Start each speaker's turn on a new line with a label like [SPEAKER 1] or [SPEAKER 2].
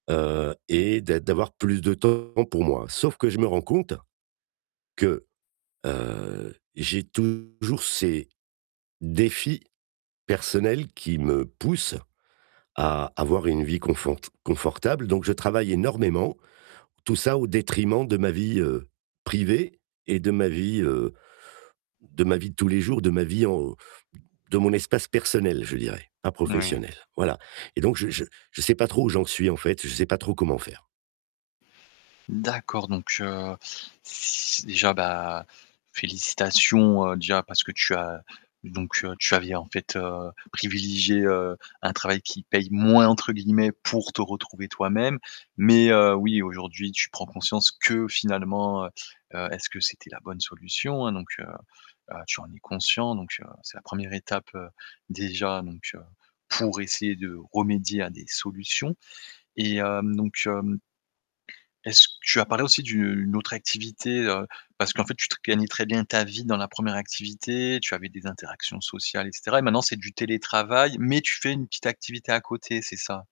[SPEAKER 1] Heu et d'a d'avoir plus de temps pour moi. Sauf que je me rends compte. Que, heu, j'ai toujours ces défis personnels qui me poussent à avoir une vie confort confortable. Donc je travaille énormément, tout ça au détriment de ma vie, heu, privée et de ma vie, heu, de ma vie de tous les jours, de ma vie en de mon espace personnel, je dirais, pas
[SPEAKER 2] Oui.
[SPEAKER 1] professionnelle, voilà et donc je je je sais pas trop où j'en suis en fait, je sais pas trop comment faire.
[SPEAKER 2] D'accord, donc heu, s déjà bah félicitations, heu, déjà parce que tu as donc heu, tu avais en fait, heu, privilégié heu, un travail qui paye «moins» entre guillemets pour te retrouver toi-même mais heu, oui aujourd'hui tu prends conscience que finalement heu heu, est-ce que c'était la bonne solution? Hein, donc heu heu, tu en es conscient, donc heu, c'est la 1re étape, heu, déjà, donc heu, pour essayer de remédier à des solutions et hem, donc heu, est-ce que tu as parlé aussi d'une autre activité, heu, parce qu'en fait tu gagnais très bien ta vie dans la 1re activité, tu avais des interactions sociales et cetera et maintenant c'est du télétravail mais tu fais une petite activité à côté, c'est ça?